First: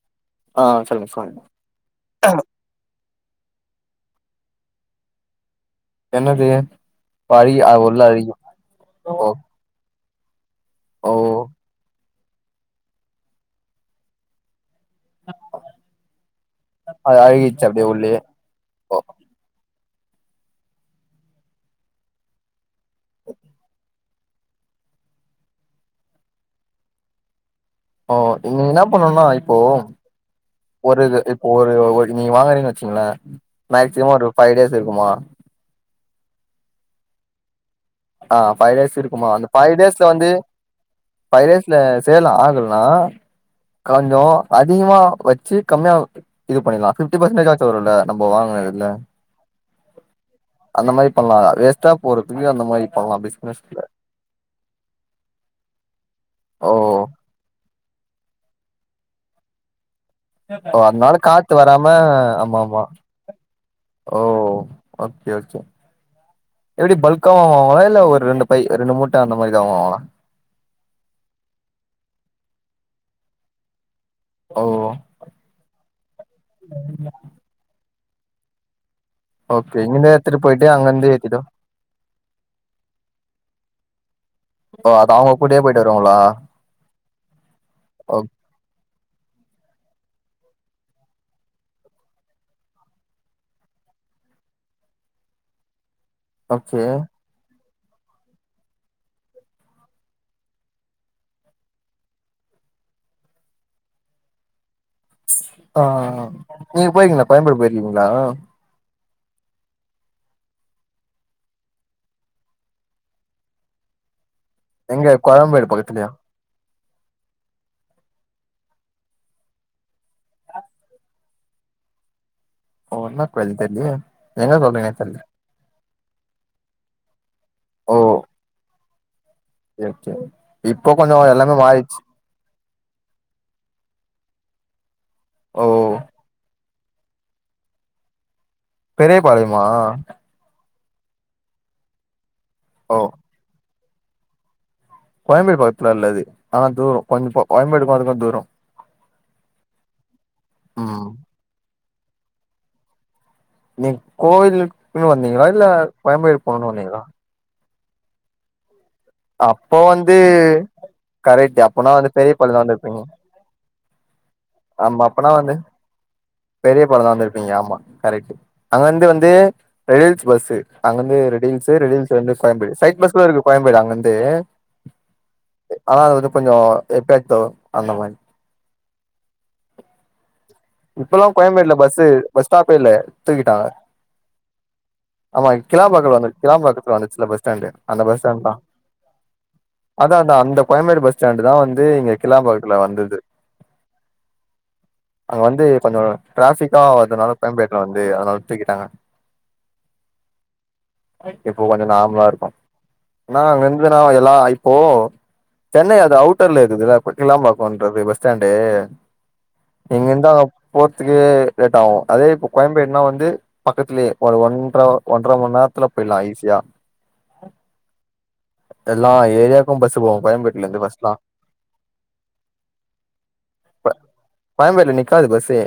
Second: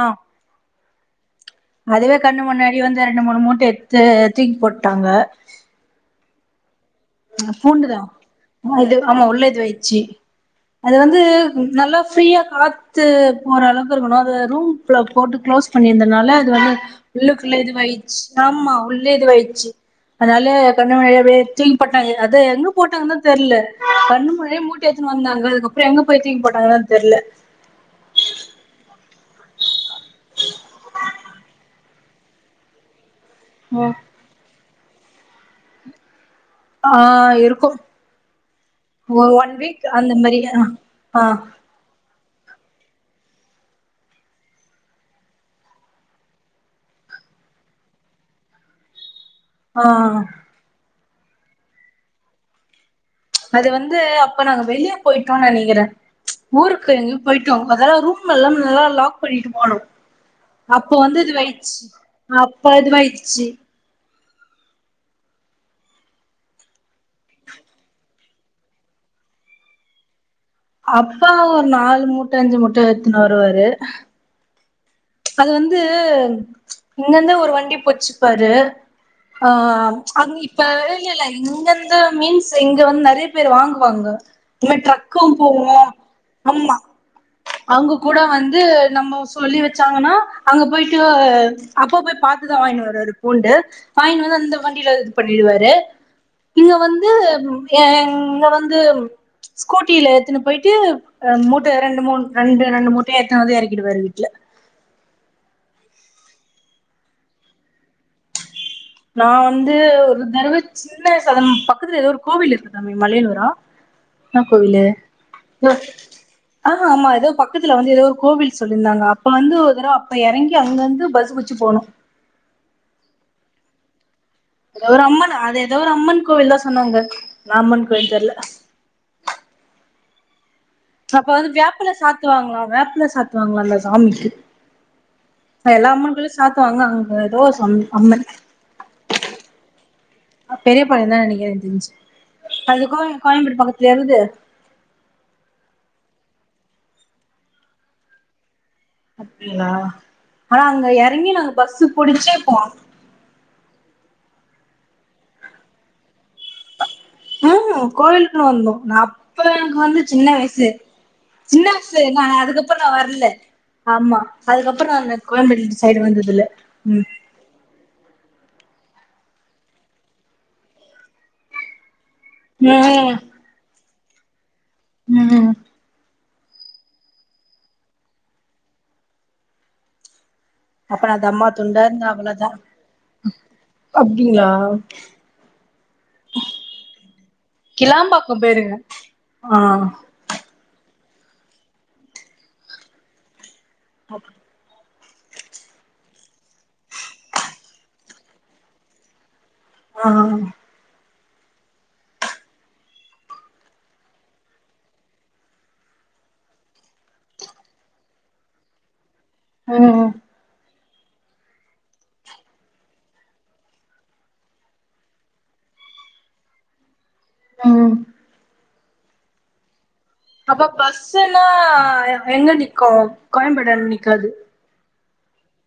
ஆ ஆ சொல்ங்க சொல் அதுவே கண்ணு முன்னாடி வந் ரெண்டு மூணு மூட்டை எடுத்து தூக்கி போட்டாங்க என்னது ஆ அழுகி அ உள்ள பூண்டுதா அழுகி ஆமா இது ஆமா ஓ உள்ளே இதுவாயிடுச்சு அது ஓ வந்து நல்லா ஃப்ரீயா காத்து போற அளவுக்கு இருக்கணு அது ரூம் அப்ல போட்டு க்ளோஸ் பண்ணிருந்தனால அது வந்து அது உள்ளுக்குள்ள அழுகிச்சு அப்டியே உள்ளயே இதுவாயிடுச்சு ஆமா ஓ உள்ளே இதுவாயிடுச்சு அதனா கொன்ஜ நேரோ போட்டாங்க அத எங்க போட்டாங்கதா தெர்ல கண்ணு மொழியே மூட்டி எத்துனு வந்தாங்க அதுக்கப்புறோ எங்க போய தூக்கி போட்டாங்க தா தெர்ல ஓ நீங்க என்ன பண்ணுனா இப்போ ஒரு இது இப்போ ஒரு ஒரு நீங்க வாங்கறீனு வச்சீங்களே மேக்சிமம் ஒரு ஃபைவ் டேஸ் இருக்குமா ஆ இருக்கு ஆஹ் பஃபைவ் டேஸ் இருக்குமா ஒரு அந்த ஒன் பைவ் வீக் டேஸ்ல அந்த வந்து மாரி ஆ ஆ பைவ் டேஸ்ல சேர்ல ஆகலனா கான்ஞ்சம் அதிகமா வச்சு கம்மியா இது பண்ணலாம் பிப்டி பர்சன்ேஜ ஆும் வரும்ல நம்ம வாங்கின இதுல ஆஹ் அந்த மாரி பண்ணலா வேஸ்டா போறதுக்கு அந்த மாதிரி அது வந்து அப்ப நாங்க வெளியே போயிட்டோ நினைக்கிற ஓ ஊருக்கு எங்கயோ போயிட்டோ அதெல்லா ரூம் எல்லா நல்லா லாக் பண்ணிட்டு போகணு அ அதனால காத்து வராம ஆம அப்ப ஆமா இதுவாயிடுச்சு ஓ ஓகே ஓகே எப்படி பல்க்க வாங்களா இல்ல ஒரு ரெண்டு ப ரெண்டு மூட்ட அந்த மாரி தா வாங்களா அப்பா ஒரு நாலு மூட்ட அஞ்சு மூட்டை எத்துன்னு வருவாரு ஓ அது வந்து இன்னந்த ஒரு வண்டி போச்சு பரு ஓகே ஆஹ இங்கந்து அ எடுத்துட்டு இப்ப போயிட்டு அங்கந்து இல்லல்ல ஏத்திட்டு இங்கந்து மீன்ஸ் இங்க வந்து நிறைய பேர் வாங்க வாங்கு அம்ம ஓ அது டிரக்கு அவங்க கூடயே போவோ போயிட்டு வருவாங்களா ஆமா அங்க ஓ கூட வந்து நம்ம சொல்லி வச்ச ச்சாங்கன்னா அங்க போயிட்டு அப்ப போய் பார்த்துதா வாங்கின் வருவாரு பூண்டு வங்கின் வந்து அந்த வண்டியில இது பண்ணிடுவாரு இங்க ஓகே வந்து எங்க வந்து ஸ்கூட்டியில ஏத்துன்னு போயிட்டு மூட்ட ரெண்டு மூன் ரெண்டு ரெண்டு மூட்டையா ஏத்துன்னு வந்து எறக்கிடுவாரு வீட்டுல ஆஹ் நீங்க போயிருகீங்கலா கோயம்பேடு போயிருக்கீங்களா நா வந்து ஒரு தருவ சின்ன சேலம் பக்கத்துல ஏதோ ஒரு கோவில் இருக்கு தம்பி மலையனுறா எங்க கோயம்பேடு பக்கத்துலையா ஆஹா ஆமா ஏதோ பக்கத்துல வந்து ஏதோ ஒரு கோவில் சொல்லியிருந்தாங்க அப்ப வந்து ஒரு தறவ அப்ப எறங்கி அங்க வந்து பஸ் புட்சி போணோ ஓ என்ன கோவில் தெர்லியே அது ஒரு அம்மன் அது எது ஏதோ ஒரு அம்மன் கோவில் தா சொன்னாங்க நா அம்மன் கோயில்ன்னு தெர்ல செரி அப்ப வந்து வேப்பல சாத்துவாங்களா ல சாத்துவாங்களா அந்த சாமிக்கு ஓ எல்லா அம்மன்களு சாத்து கங்க அங்க ஏதோ சொன்ன அம்மன் பெரிய பாளையமா பெரிய பாளையம் தான நெனைக்கிறே எனக்கு தெரிஞ்சி ஓ அதுக்கோ எங்க கோயம்பேடு பக்கத்துல இங்கயா கீது கோயம்பேடு பக்கத்துல இல்ல அது ஆனா தூரோ கொஞ்சோ கோ கோயம்பேடுக்கும் அதுக்கோ தூரோ அப்டிங்களா ஆனா அங்க ம் எறங்கி நாங்க பஸ்சு புடிச்சே போம் நீ கோயிலுக்குன்னு வந்தீங்களா இல்ல கோயம்பேடு போனுன்னு வந்தீங்களா உஹா கோயிலுக்குன்னு வந்தோம் நா அப்ப எனக்கு வந்து சின்ன வயசு கரெக்ட் சின்ன அப்பனா வயசுல வந்து வந்த பெரிய ஆனா பாளையம் அதுக்கப்புறோ நா வந்திருப்பீங்க வரலே ஆமா அதுக்கப்புறோ ஆமா நா அப்பனா வந்து கோயம்பேடு சைடு வந்ததில்ல பெரிய பாளம் தா வந்திருப்பீங்க ஆமா கரெட்டு அங்க வந்து வந்து ரெடில்ஸ் பஸ்சு அங்கிருந்து ரெடில்ஸ்சு ரெடில்ஸ் வந்து கோயம்பேடு ம் ஸ்ட்ரைட் பஸ் கூட இருக்கு கோயம்பேடு அங்கந்து ம் ம் தே ஆனா அது வந்து கொஞ்சோ எப்பாத்தோ அந்த மாரி அப்ப நா இப்பல்லா தம்மா கோயம்பேட்ல துண்டா பஸ்சே இருந்தே பஸ் அவ்ளோதா ஸ்டாப்பே இல்ல தூக்கிட்டாங்க அப்டிங்களா ஆமா கிலாம்பாக்கல வந்து கிலாம்பாக்கத்துல வந்துச்சுல்ல பஸ் ஸ்டாண்டு அந்த பஸ் கிளாம்பாக்கம் ஸ்டான்தாஅத்தா போயிருங்க ஆ அத்தா அந்த கோயம்பேடு பஸ் ஸ்டேண்டுதா வந்து இங்க கிலாம்பாக்கத்துல வந்தது அப் அங்க வந்து கொஞ்சோ டிராஃபிக்கா வருதனால கோயம்பேட்ல வந்து அதனால தூக்கிட்டாங்க அ அ இப்போ கொஞ்சோ நார்மலா இருக்கு ஆனா அங்க இருந்து நா எல்லா இப்போ சென்னை அது அவுட்டர்ல இருக்குதுல்ல இப்ப கிளாம்பாக்கோன்றது பஸ் ஸ்டாண்டு ம் இங்கிந்து அ போற்துக்கே லேட் ஆவு அதே இப்போ கோய்ம்பேட்னா வந்து பக்கத்துலியே ஒரு ஒன்ற்ர ஒன்ற்ர மண் நேர்த்துல போய்லா ஈஸியா ம் எல்லா ஏரியாக்கு பஸ் போகு கோயம்பேட்ல அப்ப இருந்து பஸ்லா பஸ்ஸுன்னா எ எங்க நிக்கு கோயம்பேடான்ட நிக்காது கோயம்பேட்ல நிக்காது பஸ்ஸே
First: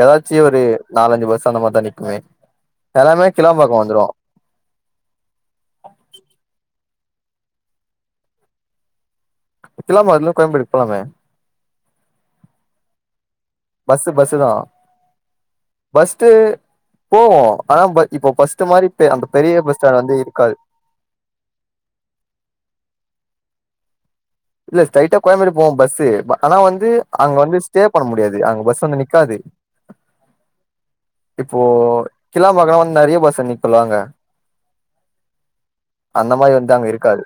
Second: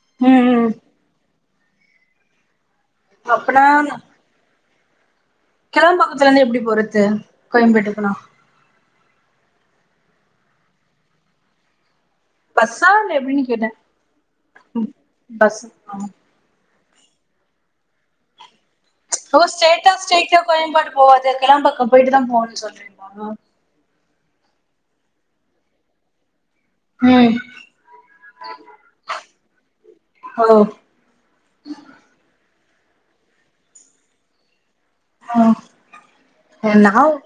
எதாச்சு ம் ஒரு ம் நாலஞ்சு பஸ் அந்த மாரிதா நிக்குமே எல்லாமே அப்பனா கிலம்பாக்கோ வந்துருவோ கிளாம்பாக்கத்துல இந்து எப்டி போறத்து கோயம்பேட்டுக்குன்னா கிளாம்பாகத்துல இந்து கோயம்பேடுக் போலாமே பஸ்ஸா இல்ல எப்டினு கேட்டன் பஸ் பஸ்ஸு தா ம் பஸ்ஸு அ போவு ஆனா ப இப்போ பஸ் மாரி பெ அந்த ஓ பெரிய ஸ்டைட்டா ஸ்டாண்ட் வந்து ஸ்டைட்டா இருக்காது கோயம்பேடு போவாது கிளாம்பாக்கம் போய்ட்டு தா போனு சொல்றிங்ளா இல்ல ஸ்டெட்டா கோயம்பேடு போவு பஸ்ஸு ஆனா வந்து ம் அங்க வந்து ஸ்டே பண்ண முடியாது அங்க பஸ் வந்து நிக்காது ஓ இப்போ கிளா ம்பாக்கோனா வந்து நெறிய பஸ்ஸு நிக்கோல அங்க ம் என்னாவு இருக்காது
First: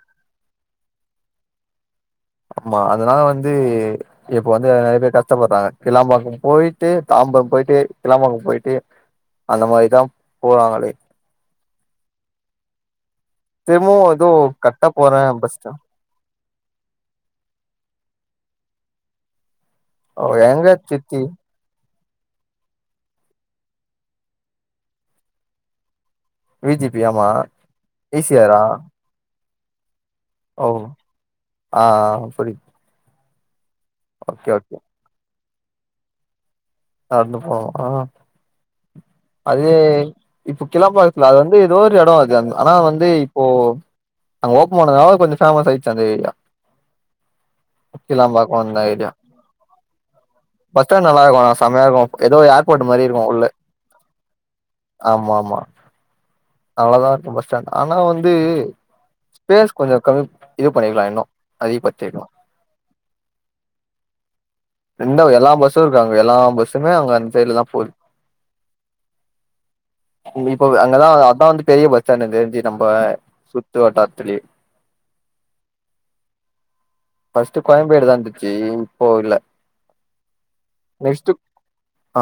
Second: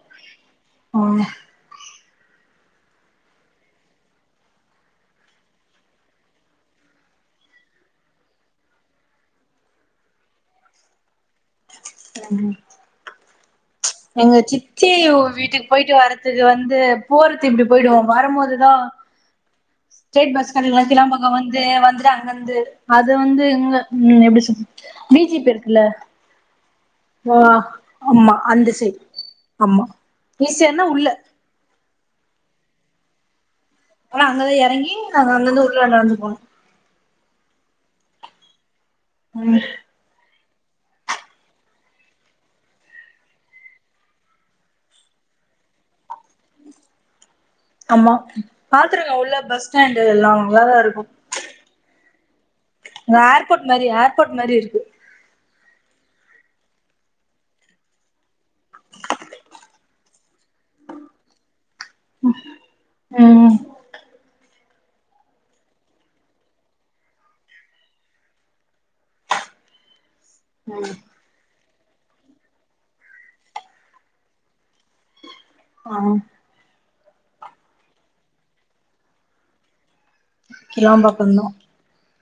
ம் ஆமா அதனால வந்து இப்ப வந்து நெறைய பேர் கஷ்டப்படுறாங்க கிலாம்பாக்கம் போய்ட்டு தாம்பரம் போய்ட்டு கிலாம்பாக்கம் போய்ட்டு அந்த மாரிதா போறாங்களே ம் ம் ச்ச திரும்பவு ஏதோ எங்க கட்ட சித்தி உ போறே பஸ் வீட்டுக் ஸ்டாண்ட் போயிட்டு வரத்துக்கு வந்து போறது இப்டி போய்டுவோம் வரும்போது ல ஓ ஸ்டெரைட் பஸ் எங்க [unintelligible] சித்தி கிளாம்பாக்கம் வந்து வந்து அங்கந்து அது வந்து இங்க ம் எப்டி சொல்ல [unintelligible] விஜிபி இருக்குல்ல வி ஜி பி ஆமா அ ஈ ஆமா சி ஆரா அந்த சைட் ஆமா இ சி ஆர் நா உள்ள அ அப்டி ஆனா அங்கதா எறங்கி அங்கந்து ஒ உள்ள நந்து போணு நட்ந்து போணு அ ம் அது இப்போ கிளம்பம்பக்கத்துல அது வந்து எதோ ஒரு எட அது ஆனா வந்து இப்போ அங்க ஓபன் பண்ணதுனால கொஞ்சோ ஃபேமஸ் ஆயிடுச்சு அந்த ஏரியா ஆமா கிளாம்பாக்கோ அந்த ஏரியா பாத்துருக்கே உள்ள பஸ் ஸ்டாண்டு் எல்லா நல்லாதா இருக்கு [unintelligible] எதோ ஏர் இந்த ஏர்போர்ட் மாரி ஏர்போர்ட் மாரி இருக்கு ஆமா ஆமா நல்லாதா இருக்கு பஸ் ஸ்டாண்ட் ஆனா வந்து ஸ்பேஸ் கொஞ்சோ கம்மிப் இது பண்ணிக்கலா இன்னு அதிக ப ம் இந்த எல்லா பஸ்ஸு இருக்கு அங்க எல்லாம் பஸ்ஸுமே அங்க அந்த சைட்ல தா போகுது இப்ப ம் அங்கதா அதா வந்து பெரிய பஸ் ஸ்டாண்ட் இது தெரிஞ்சி நம்ப சுற்று வட்டாரத்திலியே ஆ ஆ ஃபஸ்ட்டு கோயம்பேடு தா இருந்துச்சி இப்போ இல்ல நெக்ஸ்ட் கிளம்பாக்கம் தா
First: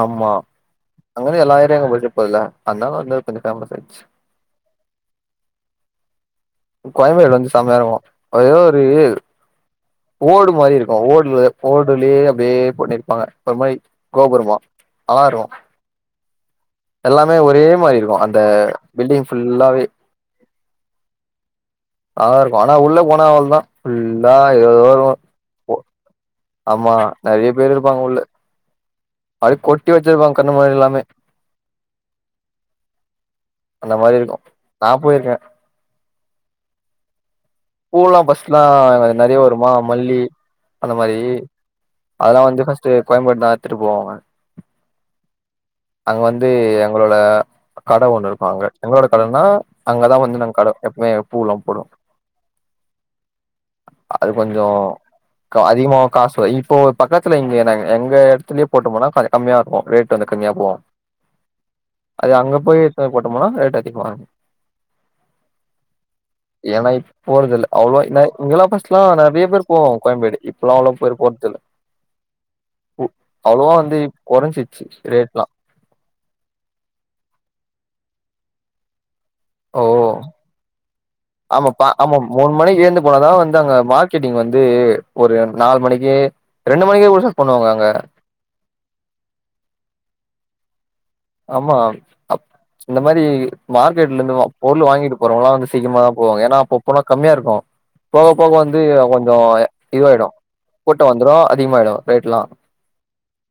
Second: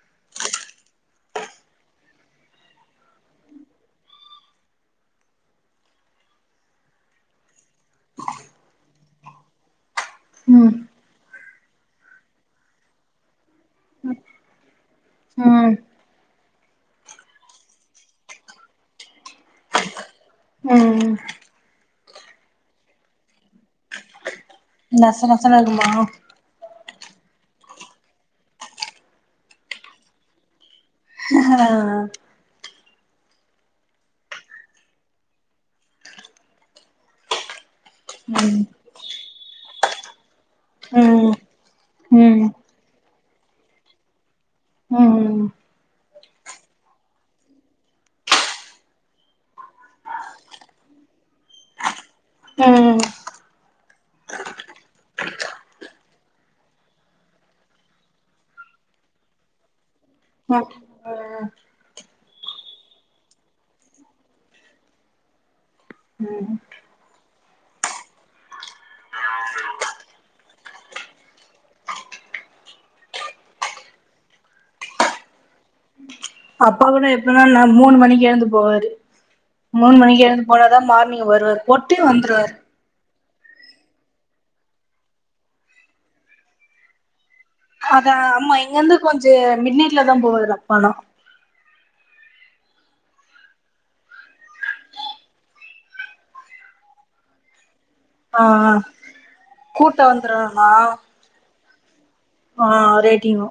ஆமா அங்கருந்து எல்லா ஏரியாக்கு பஸ்க்கு போய்றலா அதனால வந்து கொஞ்சோ ஃபேமஸ் ஆயிடுச்சு கோயம்பேடு வந்து செமயாருக்கு ஒரே ஒரு ஓடு ம் மாரி இருக்கு ஓடுல ஓடுலயே அப்டியே பண்ணி இருப்பாங்க ஒரு மாரி கோபுரமா நல்லாருக்கு ம் எல்லாமே ஒரே மாரி இருக்கு அந்த பில்டிங் ஃபுல்லாவே ம் அழகாருக்கு ஆனா உள்ள போனா அவ்ளோ தா ஃபுல்லா ஏதேதோ நச இருக்கு நசன்னு இருக்குமா ஆமா நெறைய பேரு இருப்பாங்க உள்ள அப்டி கொட்டி வச்சிருப்பாங்க கண்ணு முன்னாடி எல்லாமே ஆ அந்த மாரி இருக்கு நா போயிருக்கே பூயெல்லாம் ஃபர்ஸ்ட்லா ம் நறைய வருமா மல்லி அந்த மாரி ம் அதெல்லா ம் வந்து ஃபஸ்ட்டு கோயம்பேடு தா எத்துட்டு போவாங்க ம் ம் அங்க வந்து எங்களோட கடை ஒண்ணு இருப்பாங்க எங்களோட கடைன்னா அங்கதான் வந்து நா கடை எப்பவுமே பூவெல்லாம் போடுவோம் அது கொஞ்சோ க அதிகமா காசுவ இப்போ பக்கத்துல இங்க எங்க எடத்துலயே போட்டமுனா கொஞ்ச கம்மியா இருக்கு ரேட் ட்டந்து கம்மியா போம் அது அங்க போய் போட்டோமுனா ரேட்டு எத்திக்குவாங்க ம் ஏன்னா இப் போறதில்ல அவ்ளோவா நா இங்கெல்லாம் ஃபர்ஸ்ட்லா நறைய பேர் போவோம் கோயம்பேடு இப்பல்லா அவ்ளோ பேர் போறதில்ல பூ அவ்வளவா வந்து கொறஞ்சிடுச்சி ரேட் எல்லா அப்பா கூட எப்பனா நா மூணு மணிக்கு எழுந்து போவாரு மூணு மணிக்கு எழுந்து போனாதா மாறு ஆமா பா ஆமா மூணு மணிக்கு எழுந்து போனதா வந்து அங்க மார்க்கெட்டிங் வந்து ஒரு நாலு மணிக்கு ரெண்டு மணிக்கே கூ [unintelligible] அதா ஆமா இங்கருந்து கொஞ்சம் மிட் நைட்ல தா போவாருலா படோ ஆமா அ இந்த மாரி மார்க்கெட்ல இருந்து பொருள் வாங்கிட்டு போறவங்கல்லா வந்து சீக்கரமாதா போவாங்க ஏன்னா அப்ப போனா கம்மியா இருக்கு போக ஆ போக ஆ வந்து கொஞ்ச கூட்ட இதுவாயிடு வந்துருனா கூட்டோ வந்துரு அதிகமாயிடு ரேட்லா ஆ ரேட்டிங்க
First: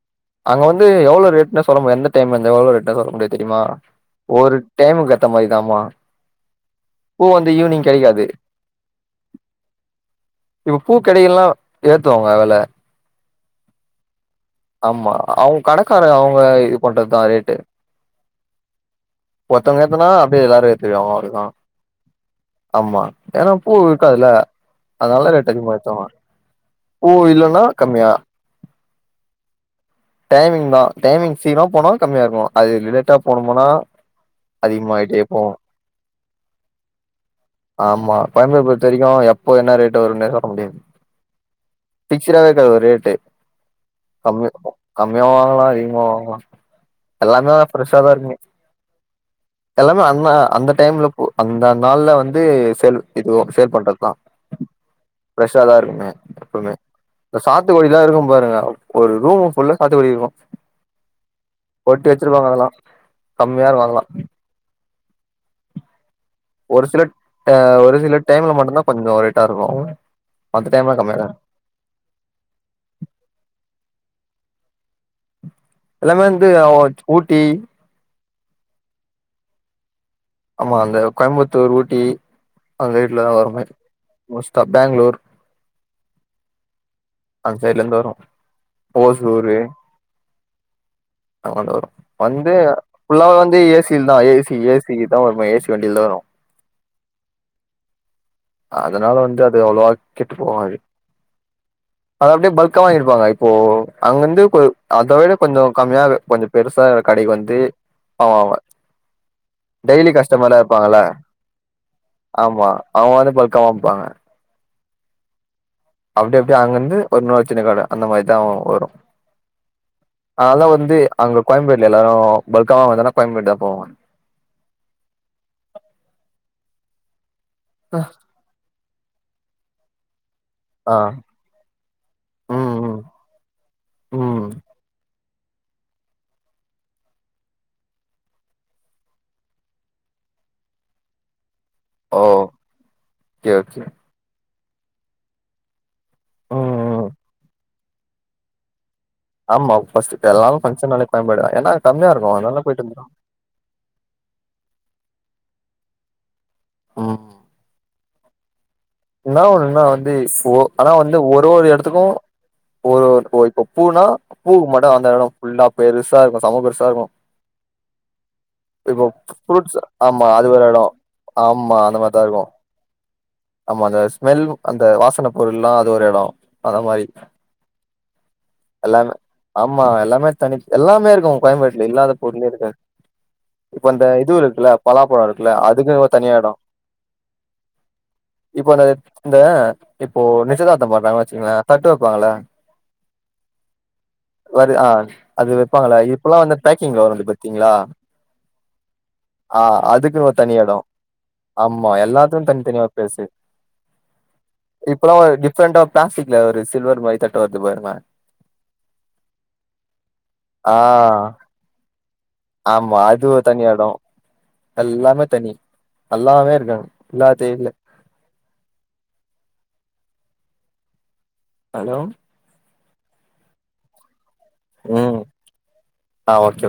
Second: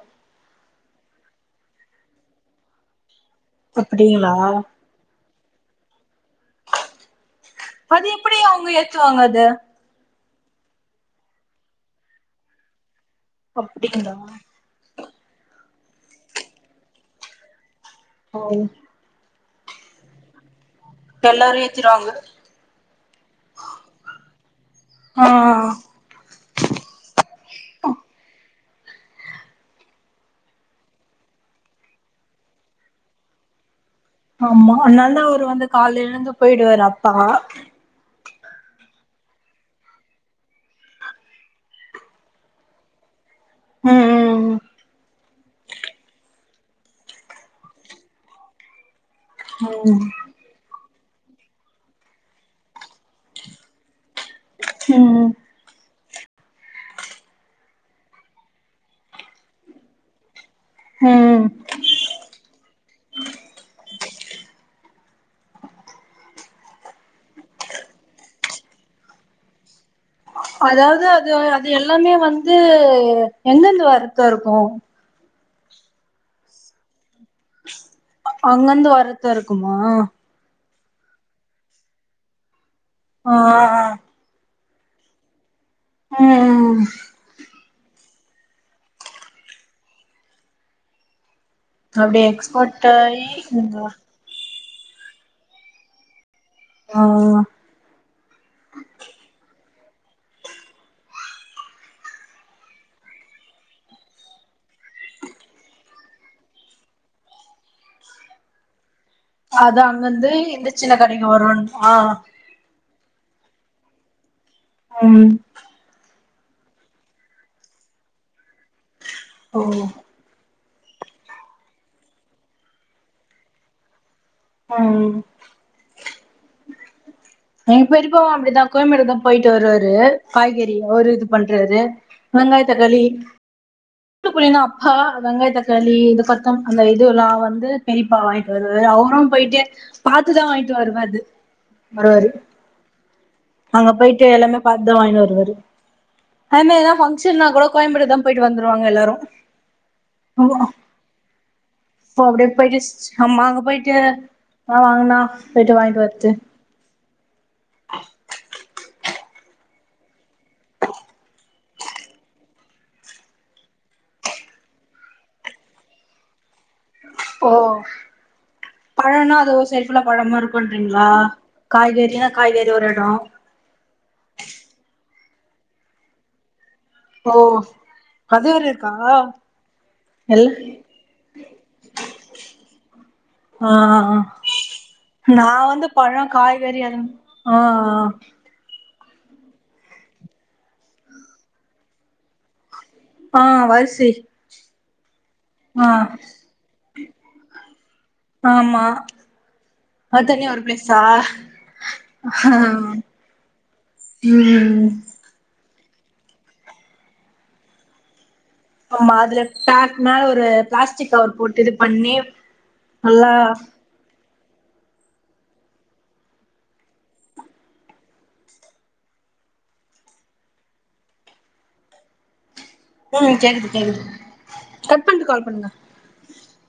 எவ்வளோ ரேட்னு சொல்ல எந்த டைம் வந்து எவ்ளோ ரேட்னு சொல்ல முடியாது தெரியுமா அப்டிங்களா ஒரு டைமு கட் அட்ட மாரிதாமா பூ வந்து ஈவினிங் அது கெடைக்காது எப்படி அவங்க ஏத்துவாங்க அத இப்ப பூக்கடைகலா ஏத்துவாங்க வெல அப்டிங்களா ஆமா அவங்க கடக்கார அவங்க இது பண்றதா ரேட்டு ஓ ஒருத்தவங்க ஏத்துனா அப்டியே எல்லாரு ஏத் த்திருவாங்க அவ்ளோதா எல்லாரு ஏத்திருவாங்க ஆமா ஏன்னா பூ இருக்காதுல அதனால ஆ தா ரேட் ஆ அதிகமாக ஏத்துவாங்க பூ இல்லன்னா கம்மியா டைமிங் தா டைமிங் சீக்கிரமா போனா கம்மியாருக்கு அது லேட்டா போனமுனா ஆமா அதனால தா அவரு வந்து காலை எழுந்து போயிடுவாரு அப்பா கோயம்பேடு பொறுத்த வரைக்கு எப்போ என்ன ரேட்டு வரும்னே சொல்ல முடியாது ஃபிக்ஸ்டாவே இருக்காது ஒரு ரேட்டு உம் கம் கம்மியாவு வாங்கலா அதிகமா வாங்கலா எல்லாமே ஃப்ரெஷ்ஷாதா இருக்குமங்க ம் எல்லாமே அ அந்த டைம்ல உ அந்த நாள்ல வந்து சேல் இதுவு சேல் பண்றதா ம் ஃப்ரஷாதா இருக்குமே எப்பவுமே இந்த சாத்துக்குடிலா இருக்கு பாருங்க அ ஒரு ரூம் புல்லா சாத்துக்குடி இருக்கு ம் போட்டி வச்சிருக்காங்க அதலா கம்மியா இருக்கு அதலா ஒரு சில ஆ ஒரு சில டைம்ல மட்டு தா கொஞ்சோ ரேட்டாயிருக்கு அதாவது அது அது எல்லாமே வந்து எங்கருந்து வரத்த இருக்கு ஒ எல்லாமே வந்து ஊட்டி அங்கந்து வரதா இருக்குமா ஆமா அங்க கோயம்புத்தூர் ஊட்டி அங்க வீட்டுல தா ஆ வருமே மோஸ்ட் ப பெங்களூர் ம் ம் ம் அந்த சைட்லேருந்து வரு ஓசூரு [unintelligible] வரும் அப்டி வந்து எக்ஸ்போர்ட் ஆயி ஃபுல்லா வந்து இங்க ஏசியில தா ஏசி ஏசி ச தா வரு ஏசி வண்டியில தா வரு ஆ அதனால வந்து அது அவ்ளவா கெட்டுப்போவாது அத அப்டியே பல்க்கா வாங்கிருப்பாங்க இப்போ அங்கருந்து கொ ஆ அத விட கொஞ்சோ கம்மியா கொஞ்சோ பெருசாருக்குற கடைக்கு வந்து [unintelligible] அதா டெய்லி அங்கிருந்து கஸ்டமரா இந்த சின்ன இருப்பாங்கல்ல கடைக்கு வருவாங்களா அவுங்க வந்து பல்கா வாங்கிப்பாங்க உம் அப்படி அப்படி அங்கந்து ஒரு இன்னொரு சின்ன கட அந்த மாரிதா வாங்குவாங்க வரும் ஓ அதா வந்து வந்து அங்க கோயம்பேடுல எல்லாரோ பல்கா வாங்க தானா கோயம்பேடு தா போவாங்க ம் எ பெரியப்பாவோ அப்படிதா கோயம்பேடுதா போயிட்டு வருவாரு காய்கறி ஆ அவரு இது பண்றாரு வெங்காயோ ம் ம் தக்காளி மூத்த ம் பையனா அப்பா வெங்காய தக்காளி இது கொத்தம் அந்த இது எல்லாம் வந்து பெரியப்பா வாங்கிட்டு வருவாரு அவுரோ போயிட்டு பாத்துதா வாங்கிட்டு வருவாரு ஓ வருவாறு ஓகே ஓகே அங்க போயிட்டு எல்லாமே பார்த்துதா வாங்கினு வருவாறு ம் அதேமாரி எதனா ம் பங்க்ஷன்னா கூட கோயம்பேடுதா போயிட்டு வந்துருவாங்க எல்லாரும் ஆமா பர்ஸ்ட் எல்லாரோ பங்க்ஷனாலே கோயம்பேடு ஏன்னா அங்க கம்மியா இப்போ இருக்கோ அப்டியே நல்லா போயிட்டு வந்துருவாங்க ஆமா அங்க போயிட்டு ஆ வாங்கண்ணா போயிட்டு வாங்கிட்டு வரட்டு ம் என்ன ஒண்ணுனா வந்து ஆனா வந்து ஒரு ஒரு எடத்துக்கோ ஒரு இப்ப பூனா பூவுக்கு மட்டும் அந்த இடம் ஃபுல்லா பெருசா இருக்கோ சம பெருசா இருக்கோ ஓ பழம்னா அது ஃப்ரூட்ஸ் சரிஃல்ல ஆமா பழமா அது ஒரு எடோ இருக்கும்ன்றீங்களா ஆமா அந்த மாரிதா காய்கறினா இருக்கு காய்கறி ஒரு எடோ ஆமா அந்த ஸ்மெல் அந்த வாசனை பொருள்லா அது ஒரு எடோ அந்த மாரி ஓ அது வேற இருக்கா எல்லாமே ஆமா எல்லாமே எல் தனி எல்லாமே இருக்கோ கோயம்பேட்ல இல்லாத பொருளே இருக்காது ஆ இப்ப ஆ இந்த ஆ இது இருக்குல்ல பலாப்பழம் நா இருக்குல்ல வந்து அதுக்குமே பழோ தனியா எடோ காய்கறி அது ஆ இப்போ அது இந்த இப்போ நிச்சயதார்த்தம் பண்றாங்க வச்சுங்களேன் தட்டு வெப்பாங்கல்ல ஆ வரிசை அது ஆ வைப்பாங்கல இப்பல்லாம் வந்து பேக்கிங்ல வரும் பாத்தீங்களா ஆமா ஆ அது அதுக்குனு ஒரு தனியா தனி இடம் பிளேஸா ஆமா எல்லாத்துக்கு ஆ தனி தனியா ப்ளேசு ம் இப்பல்லா டிஃப்ரெண்டா பிளாஸ்டிக்ல ஒரு சில்வர் மாரி தட்டு வருது பாருங்க ஆமா அதுல பேக் மேல ஒரு ஆ பிளாஸ்டிக் கவர் போட்டு இது பண்ணி ஆமா அது நல்லா ஒரு தனி எடோ எல்லாமே தனி நல்லாவே இருக்காது என்னா தெர்ல ஹலோ ம் கேக்குது கேக்குது கட் ம் பண்ணிட்டு கால் பண்ணுங்க ஆ ஓகே ஒகே